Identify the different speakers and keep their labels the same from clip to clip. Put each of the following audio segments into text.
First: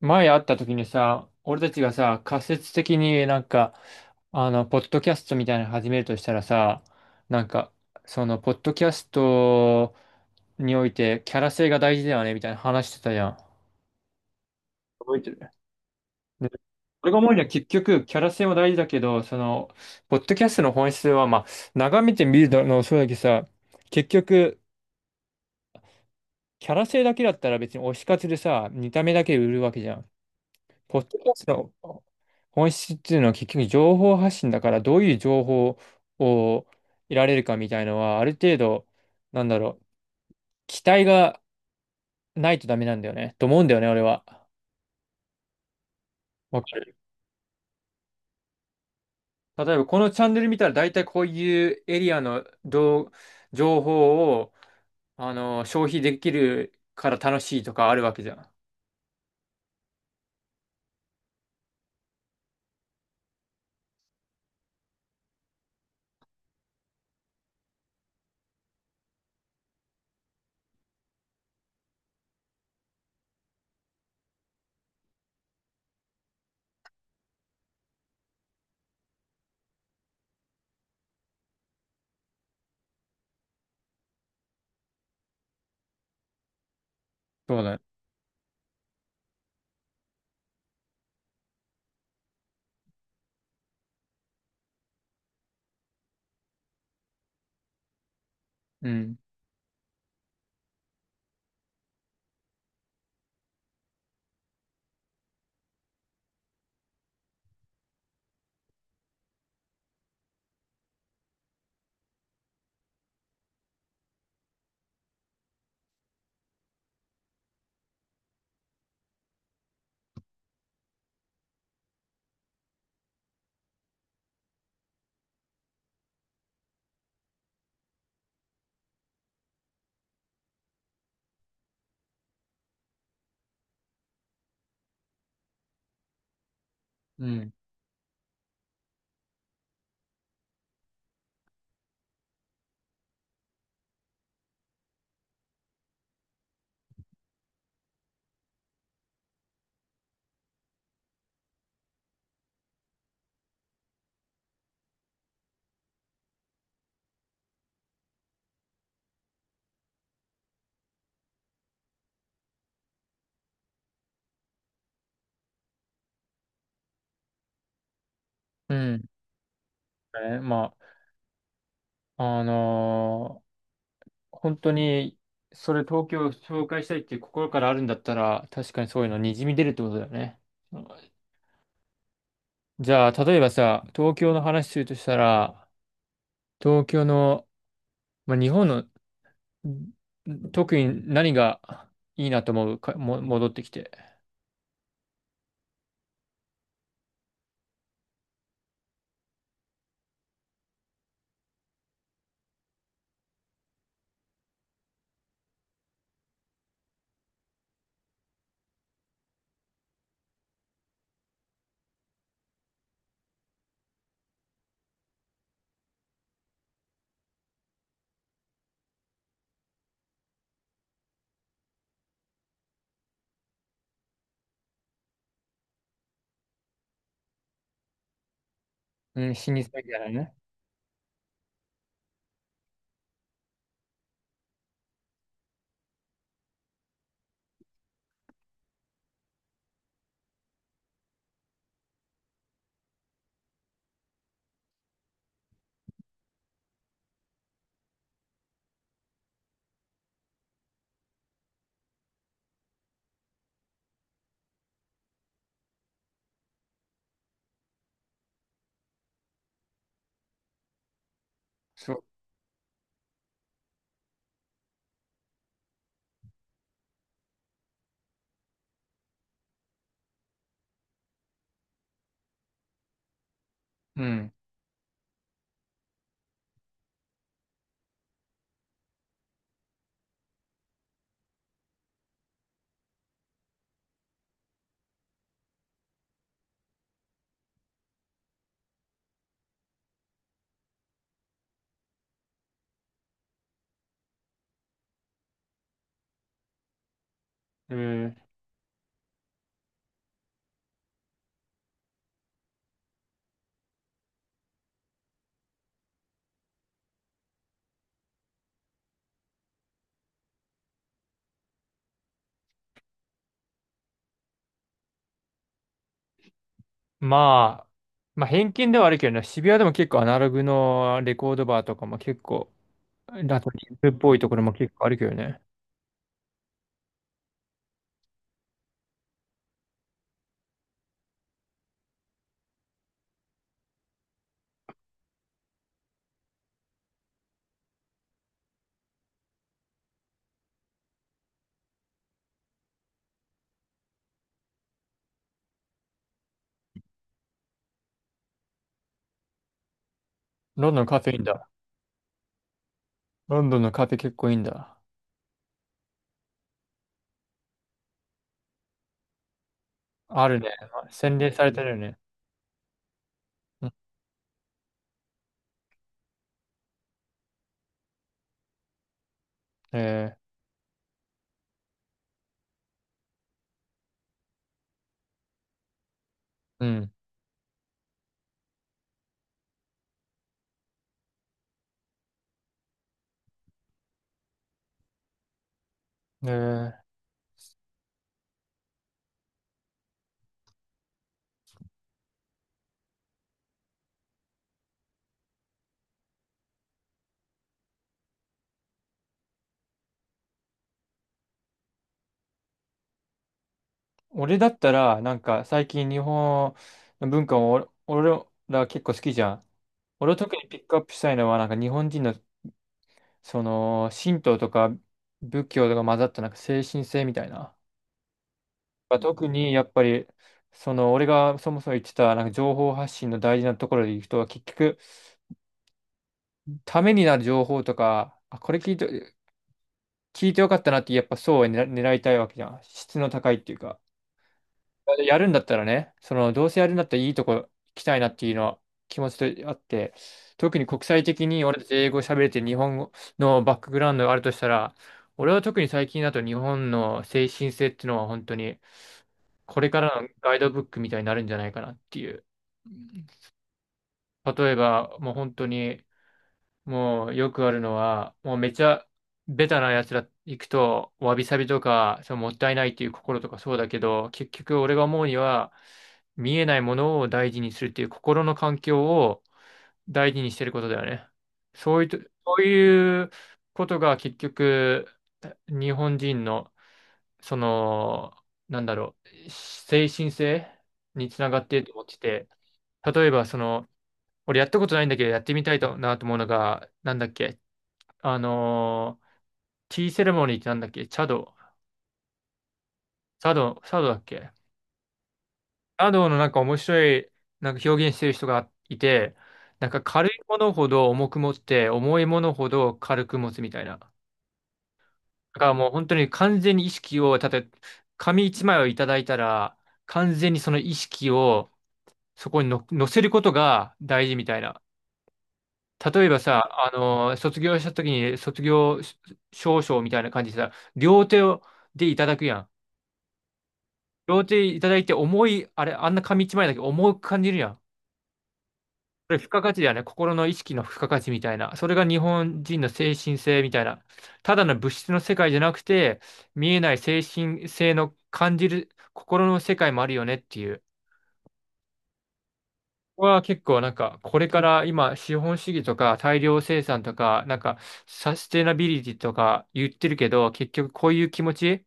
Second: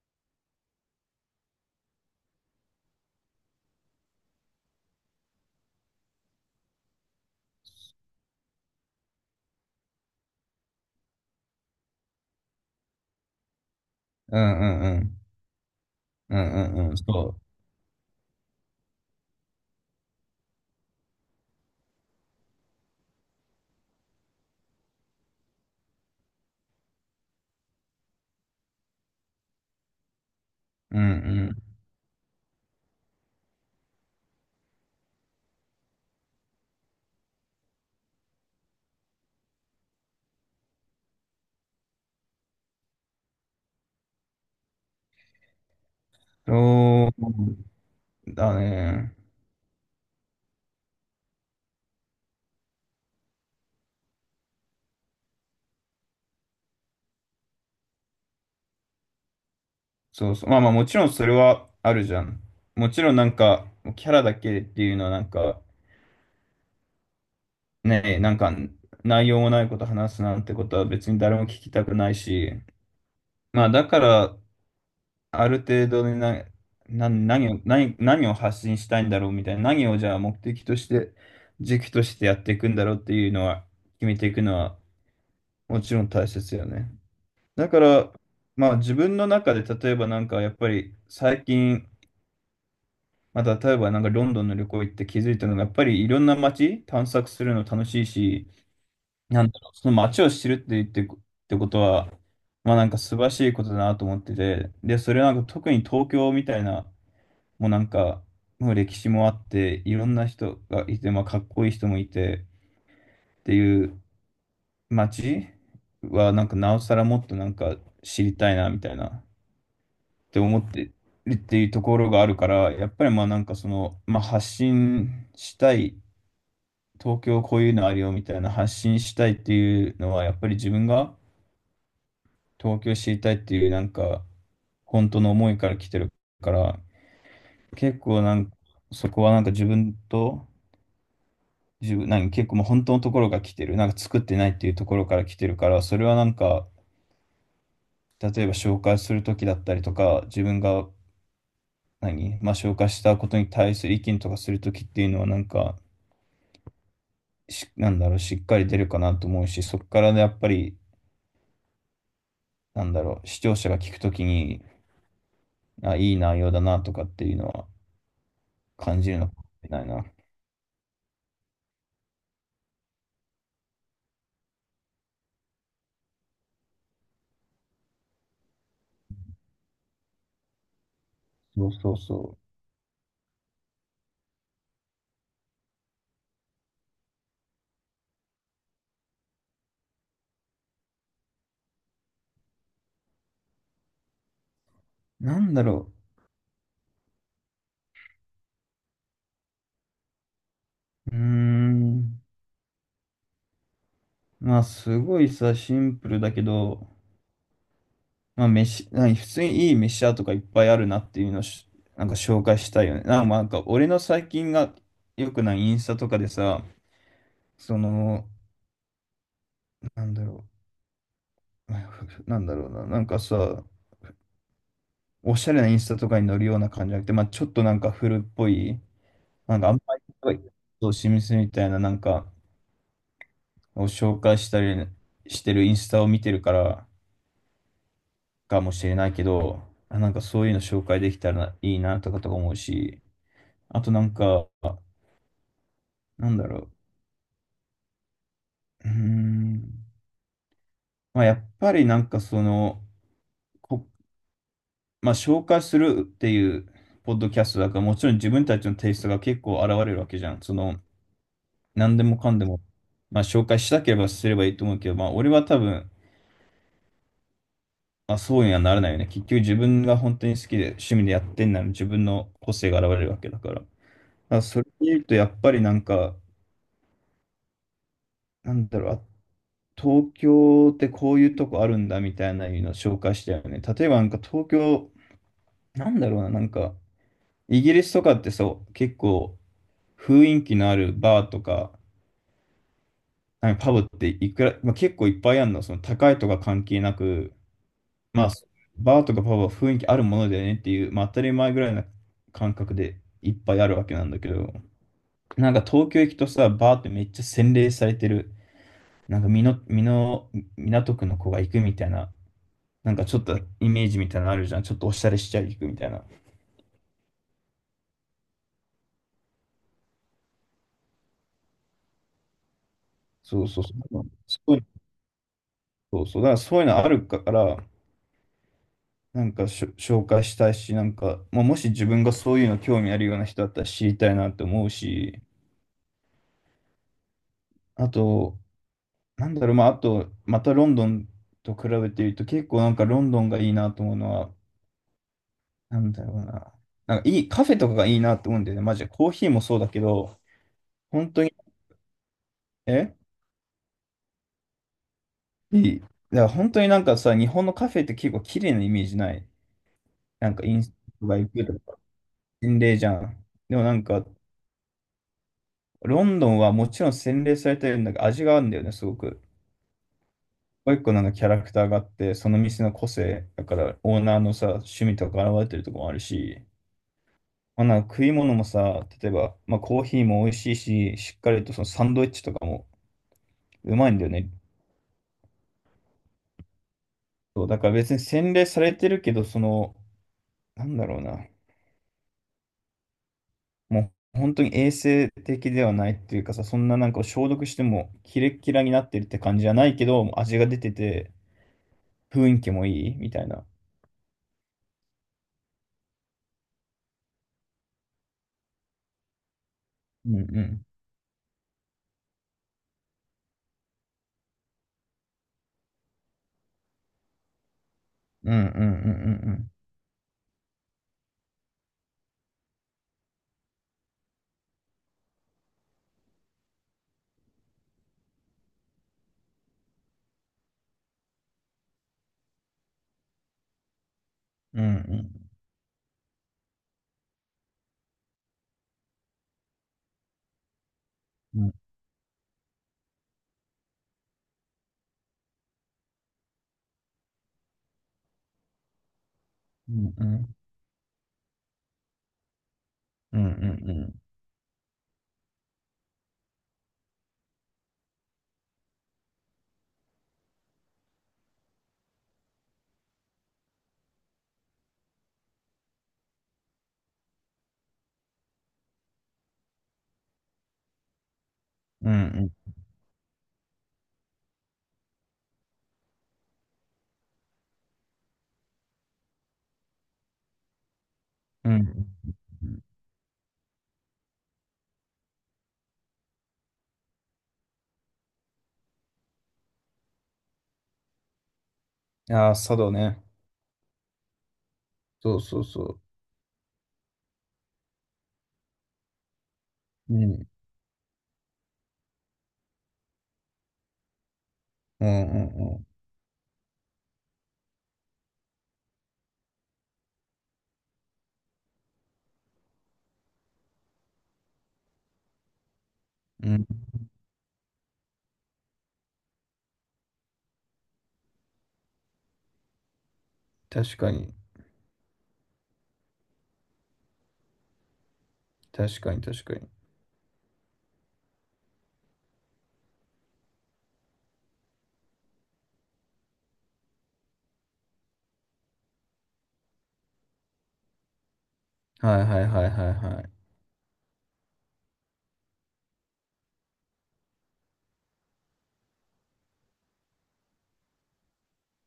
Speaker 1: 前会った時にさ、俺たちがさ、仮説的にポッドキャストみたいなの始めるとしたらさ、なんか、ポッドキャストにおいてキャラ性が大事だよね、みたいな話してたじゃん。
Speaker 2: うんうんう
Speaker 1: 覚
Speaker 2: ん。
Speaker 1: えてる。
Speaker 2: う
Speaker 1: で
Speaker 2: んうんうん。そ
Speaker 1: 俺が思うには結局、キャラ性も大事だけど、ポッドキャストの本質は、まあ、眺めてみるのもそうだけどさ、結局、キャラ性だけだったら別に推し活でさ、見た目だけで売るわけじゃん。
Speaker 2: う。
Speaker 1: ポ
Speaker 2: うん
Speaker 1: ッ
Speaker 2: う
Speaker 1: ドキャス
Speaker 2: ん。
Speaker 1: トの本質っていうのは結局情報発信だから、どういう情報を得られるかみたいのはある程度なんだろう期待がないとダメなんだよねと思うんだよね、俺は。わかる。
Speaker 2: そうだね。
Speaker 1: 例えばこのチャンネル見たら大体こういうエリアの動情報を消費できるから楽しいとかあるわけじゃん。
Speaker 2: そうそう。まあまあもちろんそれはあるじゃん。もちろんキャラだけっていうのはね、なんか内容もないこと話すなんてことは別に誰も聞きたくないし、まあだから、ある程度でな、何を、何、何を発信したいんだろうみたいな、何をじゃあ目的として、軸としてやっていくんだろうっていうのは、決めていくのはもちろん大切よね。
Speaker 1: そう
Speaker 2: だ
Speaker 1: だ
Speaker 2: か
Speaker 1: ね。
Speaker 2: ら、まあ自分の中で例えばなんかやっぱり最近、まあ、例えばなんかロンドンの旅行行って気づいたのがやっぱりいろんな街探索するの楽しいし、
Speaker 1: うん。
Speaker 2: なんだろう、その街を知るってことは、まあなんか素晴らしいことだなと思ってて、で、それはなんか特に東京みたいな、もうなんか、もう歴史もあって、いろんな人がいて、まあかっこいい人もいてっていう街はなんかなおさらもっとなんか知りたいなみたいな。って思ってるっていうところがあるから、やっぱりまあなんかその、まあ発信したい、東京こういうのあるよみたいな発信したいっていうのは、やっぱり自分が東京知りたいっていうなんか、本当の思いから来てるから、
Speaker 1: うん。
Speaker 2: 結構なんか、そこはなんか自分と、自分、なんか結構もう本当のところが来てる、なんか作ってないっていうところから来てるから、それはなんか、例えば紹介するときだったりとか、自分がまあ、紹介したことに対する意見とかするときっていうのは、なんだろう、しっかり出るかなと思うし、そこからね、やっぱり、なんだろう、視聴者が聞くときに、あ、いい内容だなとかっていうのは
Speaker 1: う
Speaker 2: 感
Speaker 1: ん。
Speaker 2: じるのかもしれないな。
Speaker 1: ね、まあ、本当に、それ東京を紹介したいっていう心からあるんだったら、確かにそういうのにじみ出るってことだよね。
Speaker 2: そうそうそ
Speaker 1: じゃあ、例えばさ、東京の話するとしたら、東京の、まあ、日本の、特に何がいいなと思うか、も、戻ってきて。
Speaker 2: う。なんだろう、うーん、まあ、すごいさ、シンプルだけど、まあ、飯、なんか普通にいい飯屋とかいっぱいあるなっていうのをし、なんか紹介したいよね。なんか、まあなんか俺の最近が良くないインスタとかでさ、その、なんだろう、なんだろうな、なんかさ、おしゃれなインスタとかに載るような感じじゃなくて、まあ、ちょっとなんか古っぽい、
Speaker 1: うん、老舗
Speaker 2: なん
Speaker 1: み
Speaker 2: かあ
Speaker 1: た
Speaker 2: ん
Speaker 1: い
Speaker 2: まり
Speaker 1: な
Speaker 2: こ
Speaker 1: ね。
Speaker 2: うそうミスみたいななんかを紹介したりしてるインスタを見てるからかもしれないけど、あなんかそういうの紹介できたらいいなとかとか思うし、あとなんか、なんだろう、うーん、まあ、やっぱりなんかその、こ、まあ、紹介するっていうポッドキャストだから、もちろん自分たちのテイストが結構現れるわけじゃん。その、
Speaker 1: そ
Speaker 2: 何で
Speaker 1: う。
Speaker 2: もかんでも、まあ、紹介したければすればいいと思うけど、まあ、俺は多分、まあ、そうにはならないよね。結局自分が本当に好きで趣味でやってんなら自分の個性が現れるわけだから。だか
Speaker 1: うん。
Speaker 2: らそれで言うと、やっぱりなんか、なんだろう、あ東京ってこういうとこあるんだみたいなのを紹介したよね。例えばなんか東京、なんだろうな、なんか、イギリスとかってそう、結構雰囲気のあるバーとか、なんかパブっていくら、まあ、結構いっぱいあるの、その高いとか関係なく、
Speaker 1: えー
Speaker 2: まあ、バーとかパブは雰囲気あるものだよねっていう、まあ、当たり前ぐらいな感覚でいっぱいあるわけなんだけど、なんか東京行くとさ、バーってめっちゃ洗練されてる、なんか美濃、美濃、港区の子が行くみたいな、なんかちょっとイメージみたいなのあるじゃん。ちょっとおしゃれしちゃい行くみたいな。
Speaker 1: まあ、まあ、偏見ではあるけどね、渋谷でも結構アナログのレコードバーとかも結構、ラ
Speaker 2: そう
Speaker 1: ト
Speaker 2: そう
Speaker 1: ニ
Speaker 2: そ
Speaker 1: ンムっ
Speaker 2: う。
Speaker 1: ぽいとこ
Speaker 2: そ
Speaker 1: ろも
Speaker 2: ういう
Speaker 1: 結構あるけどね。
Speaker 2: そうそう。だからそういうのあるから、なんか紹介したいし、なんか、まあ、もし自分がそういうの興味あるような人だったら知りたいなって思うし、あと、なんだろう、まあ、あと、またロンドンと比べていると、結構なんかロンドンがいいなと思うのは、なんだろうな。なんかいい、カフェとかがいいなと思うんだよね。マジで。コーヒーもそうだけど、
Speaker 1: ロンドンのカフ
Speaker 2: 本
Speaker 1: ェイ
Speaker 2: 当
Speaker 1: ン
Speaker 2: に、
Speaker 1: だ。
Speaker 2: え
Speaker 1: ロンドンのカフェ結構いいんだ。
Speaker 2: いい。だから本当になんかさ、日本のカフェって結構綺麗なイメージない。
Speaker 1: あ
Speaker 2: なん
Speaker 1: る
Speaker 2: か
Speaker 1: ね。
Speaker 2: インスタ
Speaker 1: 洗
Speaker 2: が行
Speaker 1: 練さ
Speaker 2: く
Speaker 1: れ
Speaker 2: と
Speaker 1: てるよ
Speaker 2: か、
Speaker 1: ね。
Speaker 2: 洗礼じゃん。でも
Speaker 1: うん。
Speaker 2: なんか、ロンドンはもちろん洗礼されてるんだけど、味があるんだよね、すごく。
Speaker 1: え
Speaker 2: もう一個なんかキャラクターがあって、その店の個性、だからオーナーのさ、趣味とか現れてるとこもあるし、
Speaker 1: ー、うん。
Speaker 2: まあ、なんか食い物もさ、例えば、まあ、コーヒーも美味しいし、しっかりとそのサンドイッチとかもうまいんだよね。
Speaker 1: えー、
Speaker 2: そうだから別に洗練されてるけど、その、なんだろうな、もう本当に衛生的ではないっていうかさ、そんななんか消毒してもキレキラになってるって感じじゃないけど、味が出てて、雰囲気もいいみたいな。
Speaker 1: 俺だったら、なんか最近日本の文化を俺ら結構好きじゃん。
Speaker 2: う
Speaker 1: 俺を特
Speaker 2: んう
Speaker 1: にピ
Speaker 2: ん。
Speaker 1: ックアップしたいのは、なんか日本人の、神道とか仏教とか混ざったなんか精神性みたいな。
Speaker 2: うんう
Speaker 1: まあ特
Speaker 2: ん
Speaker 1: にやっぱり、俺がそもそも言ってた、なんか情報発信の大事なところでいくと、結局、ためになる情報とか、あ、これ聞いて、聞いてよかったなってやっぱそうは狙いたいわけじゃん。質の高いっていうか。
Speaker 2: うんうん
Speaker 1: やる
Speaker 2: う
Speaker 1: んだったらね、そのどうせやるんだったらいいとこ行きたいなっていうのは気持ちとあって、特に国際的
Speaker 2: ん。
Speaker 1: に
Speaker 2: うんうん
Speaker 1: 俺たち英語喋れて日本語のバックグラウンドがあるとしたら、俺は特に最近だと日本の精神性っていうのは本当にこれ
Speaker 2: う
Speaker 1: からの
Speaker 2: ん
Speaker 1: ガイドブックみたいになるんじゃないかなっていう。
Speaker 2: うんうんうん
Speaker 1: 例えばもう本当に、もうよくあるのは、もうめちゃベタなやつら行くと、わびさびとか、そのもったいないっていう心とかそうだけど、結局俺が思うには、見えないものを大事にするっていう心の環境を大事にしてることだよね。そういう
Speaker 2: うんう
Speaker 1: と、
Speaker 2: ん
Speaker 1: そう
Speaker 2: うん
Speaker 1: いうことが結局、日本人の、その、なんだろ精神性につながっ
Speaker 2: うん
Speaker 1: て
Speaker 2: うん
Speaker 1: い
Speaker 2: うんう
Speaker 1: る
Speaker 2: ん
Speaker 1: と思ってて、
Speaker 2: うんうんう
Speaker 1: 例えばその、俺やったことないんだけど、やってみたいとなと思うのが、なんだっけ、あのーティーセレモニーってなんだっけ、
Speaker 2: ん。ああ、佐道ね。
Speaker 1: チャドだっけ。
Speaker 2: そうそうそ
Speaker 1: チャドのなんか面白いなんか表現してる人がいて、なんか
Speaker 2: う。う
Speaker 1: 軽い
Speaker 2: ん
Speaker 1: ものほど重く持って、重いものほど軽く持つみたいな。だ
Speaker 2: うん
Speaker 1: から
Speaker 2: う
Speaker 1: も
Speaker 2: ん
Speaker 1: う本当に完全に意識を、たとえ紙一枚をいただいたら、完全にその意識をそこにの乗せることが大事みたいな。例えば
Speaker 2: うん。うん。
Speaker 1: さ、卒業した時に卒業証書みたいな感じでさ、両手をでいただくやん。
Speaker 2: 確かに。
Speaker 1: 両手いただいて重い、あれ、あんな紙一枚だけど重く感じるやん。こ
Speaker 2: 確かに
Speaker 1: れ
Speaker 2: 確
Speaker 1: 付
Speaker 2: か
Speaker 1: 加
Speaker 2: に。
Speaker 1: 価値だよね。心の意識の付加価値みたいな。それが日本人の精神性みたいな。ただの物質の世界じゃなくて、見えない精神性の感じる心の世界もあるよねっていう。
Speaker 2: はいはいはいはいは
Speaker 1: ここ
Speaker 2: い。
Speaker 1: は結構なんか、これから今、資本主義とか大量生産とか、なんか、サステナビリティとか言ってるけど、結局こういう気持ち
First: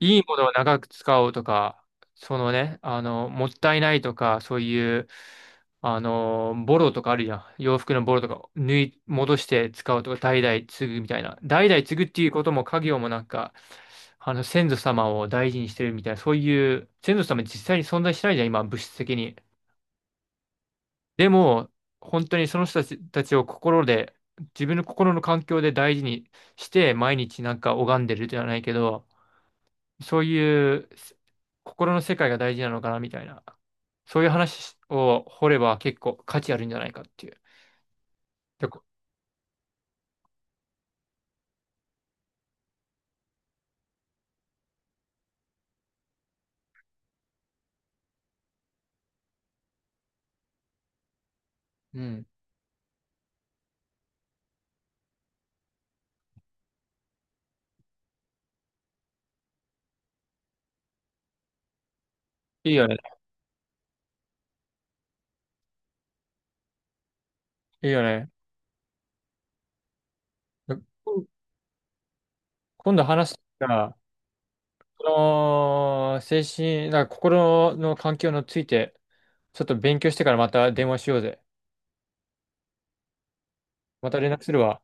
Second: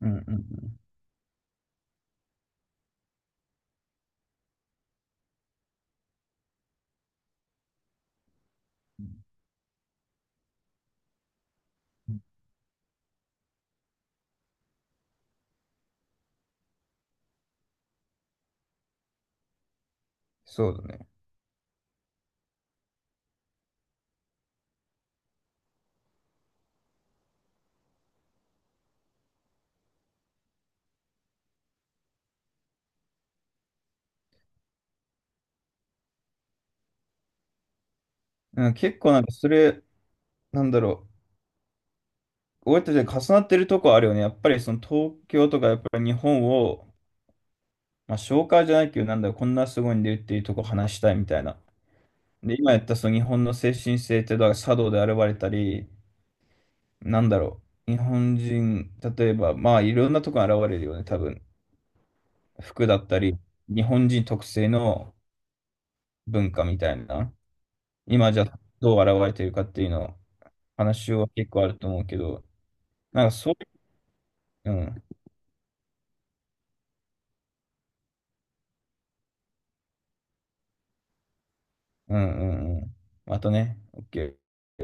Speaker 2: うんう
Speaker 1: いい
Speaker 2: ん
Speaker 1: も
Speaker 2: う
Speaker 1: のを
Speaker 2: ん。
Speaker 1: 長く使おうとか、そのね、もったいないとか、そういう、ボロとかあるじゃん。洋服のボロとか、戻して使うとか、代々継ぐみたいな。代々継ぐっていうことも、家業もなんか、先祖様を大事にしてるみたいな、そういう、先祖様実際に存在しないじゃん、今、物質的に。
Speaker 2: そうだね。
Speaker 1: でも、本当にその人たちを心で、自分の心の環境で大事にして、毎日なんか拝んでるじゃないけど、そういう心の世界が大事なのかなみたいな、そういう話を掘れば結構価値あるんじゃないかっていう。で
Speaker 2: うん、
Speaker 1: こ
Speaker 2: 結構なんかそれ、なんだろう。俺たちが重なってるとこあるよね。やっぱりその東京とかやっぱり日本を、まあ紹介じゃないけど、なんだろう、こんなすごいんでっていうとこ話したいみたいな。
Speaker 1: うん。
Speaker 2: で、今やったその日本の精神性って、だから茶道で現れたり、なんだろう。日本人、例えば、まあいろんなとこに現れるよね、多分。
Speaker 1: いいよ
Speaker 2: 服だ
Speaker 1: ね。
Speaker 2: ったり、日本人特性の、文化みたいな、
Speaker 1: いいよね。
Speaker 2: 今じゃどう現れてるかっていうの、
Speaker 1: で
Speaker 2: 話
Speaker 1: こ
Speaker 2: は結構あると思うけど、
Speaker 1: 今度
Speaker 2: なんか
Speaker 1: 話
Speaker 2: そう、
Speaker 1: が、
Speaker 2: うん、
Speaker 1: この精神、なんか心の環境について、ちょっと勉強してからまた電話しようぜ。
Speaker 2: うん、うん、うん。またね、
Speaker 1: また連絡するわ。
Speaker 2: OK。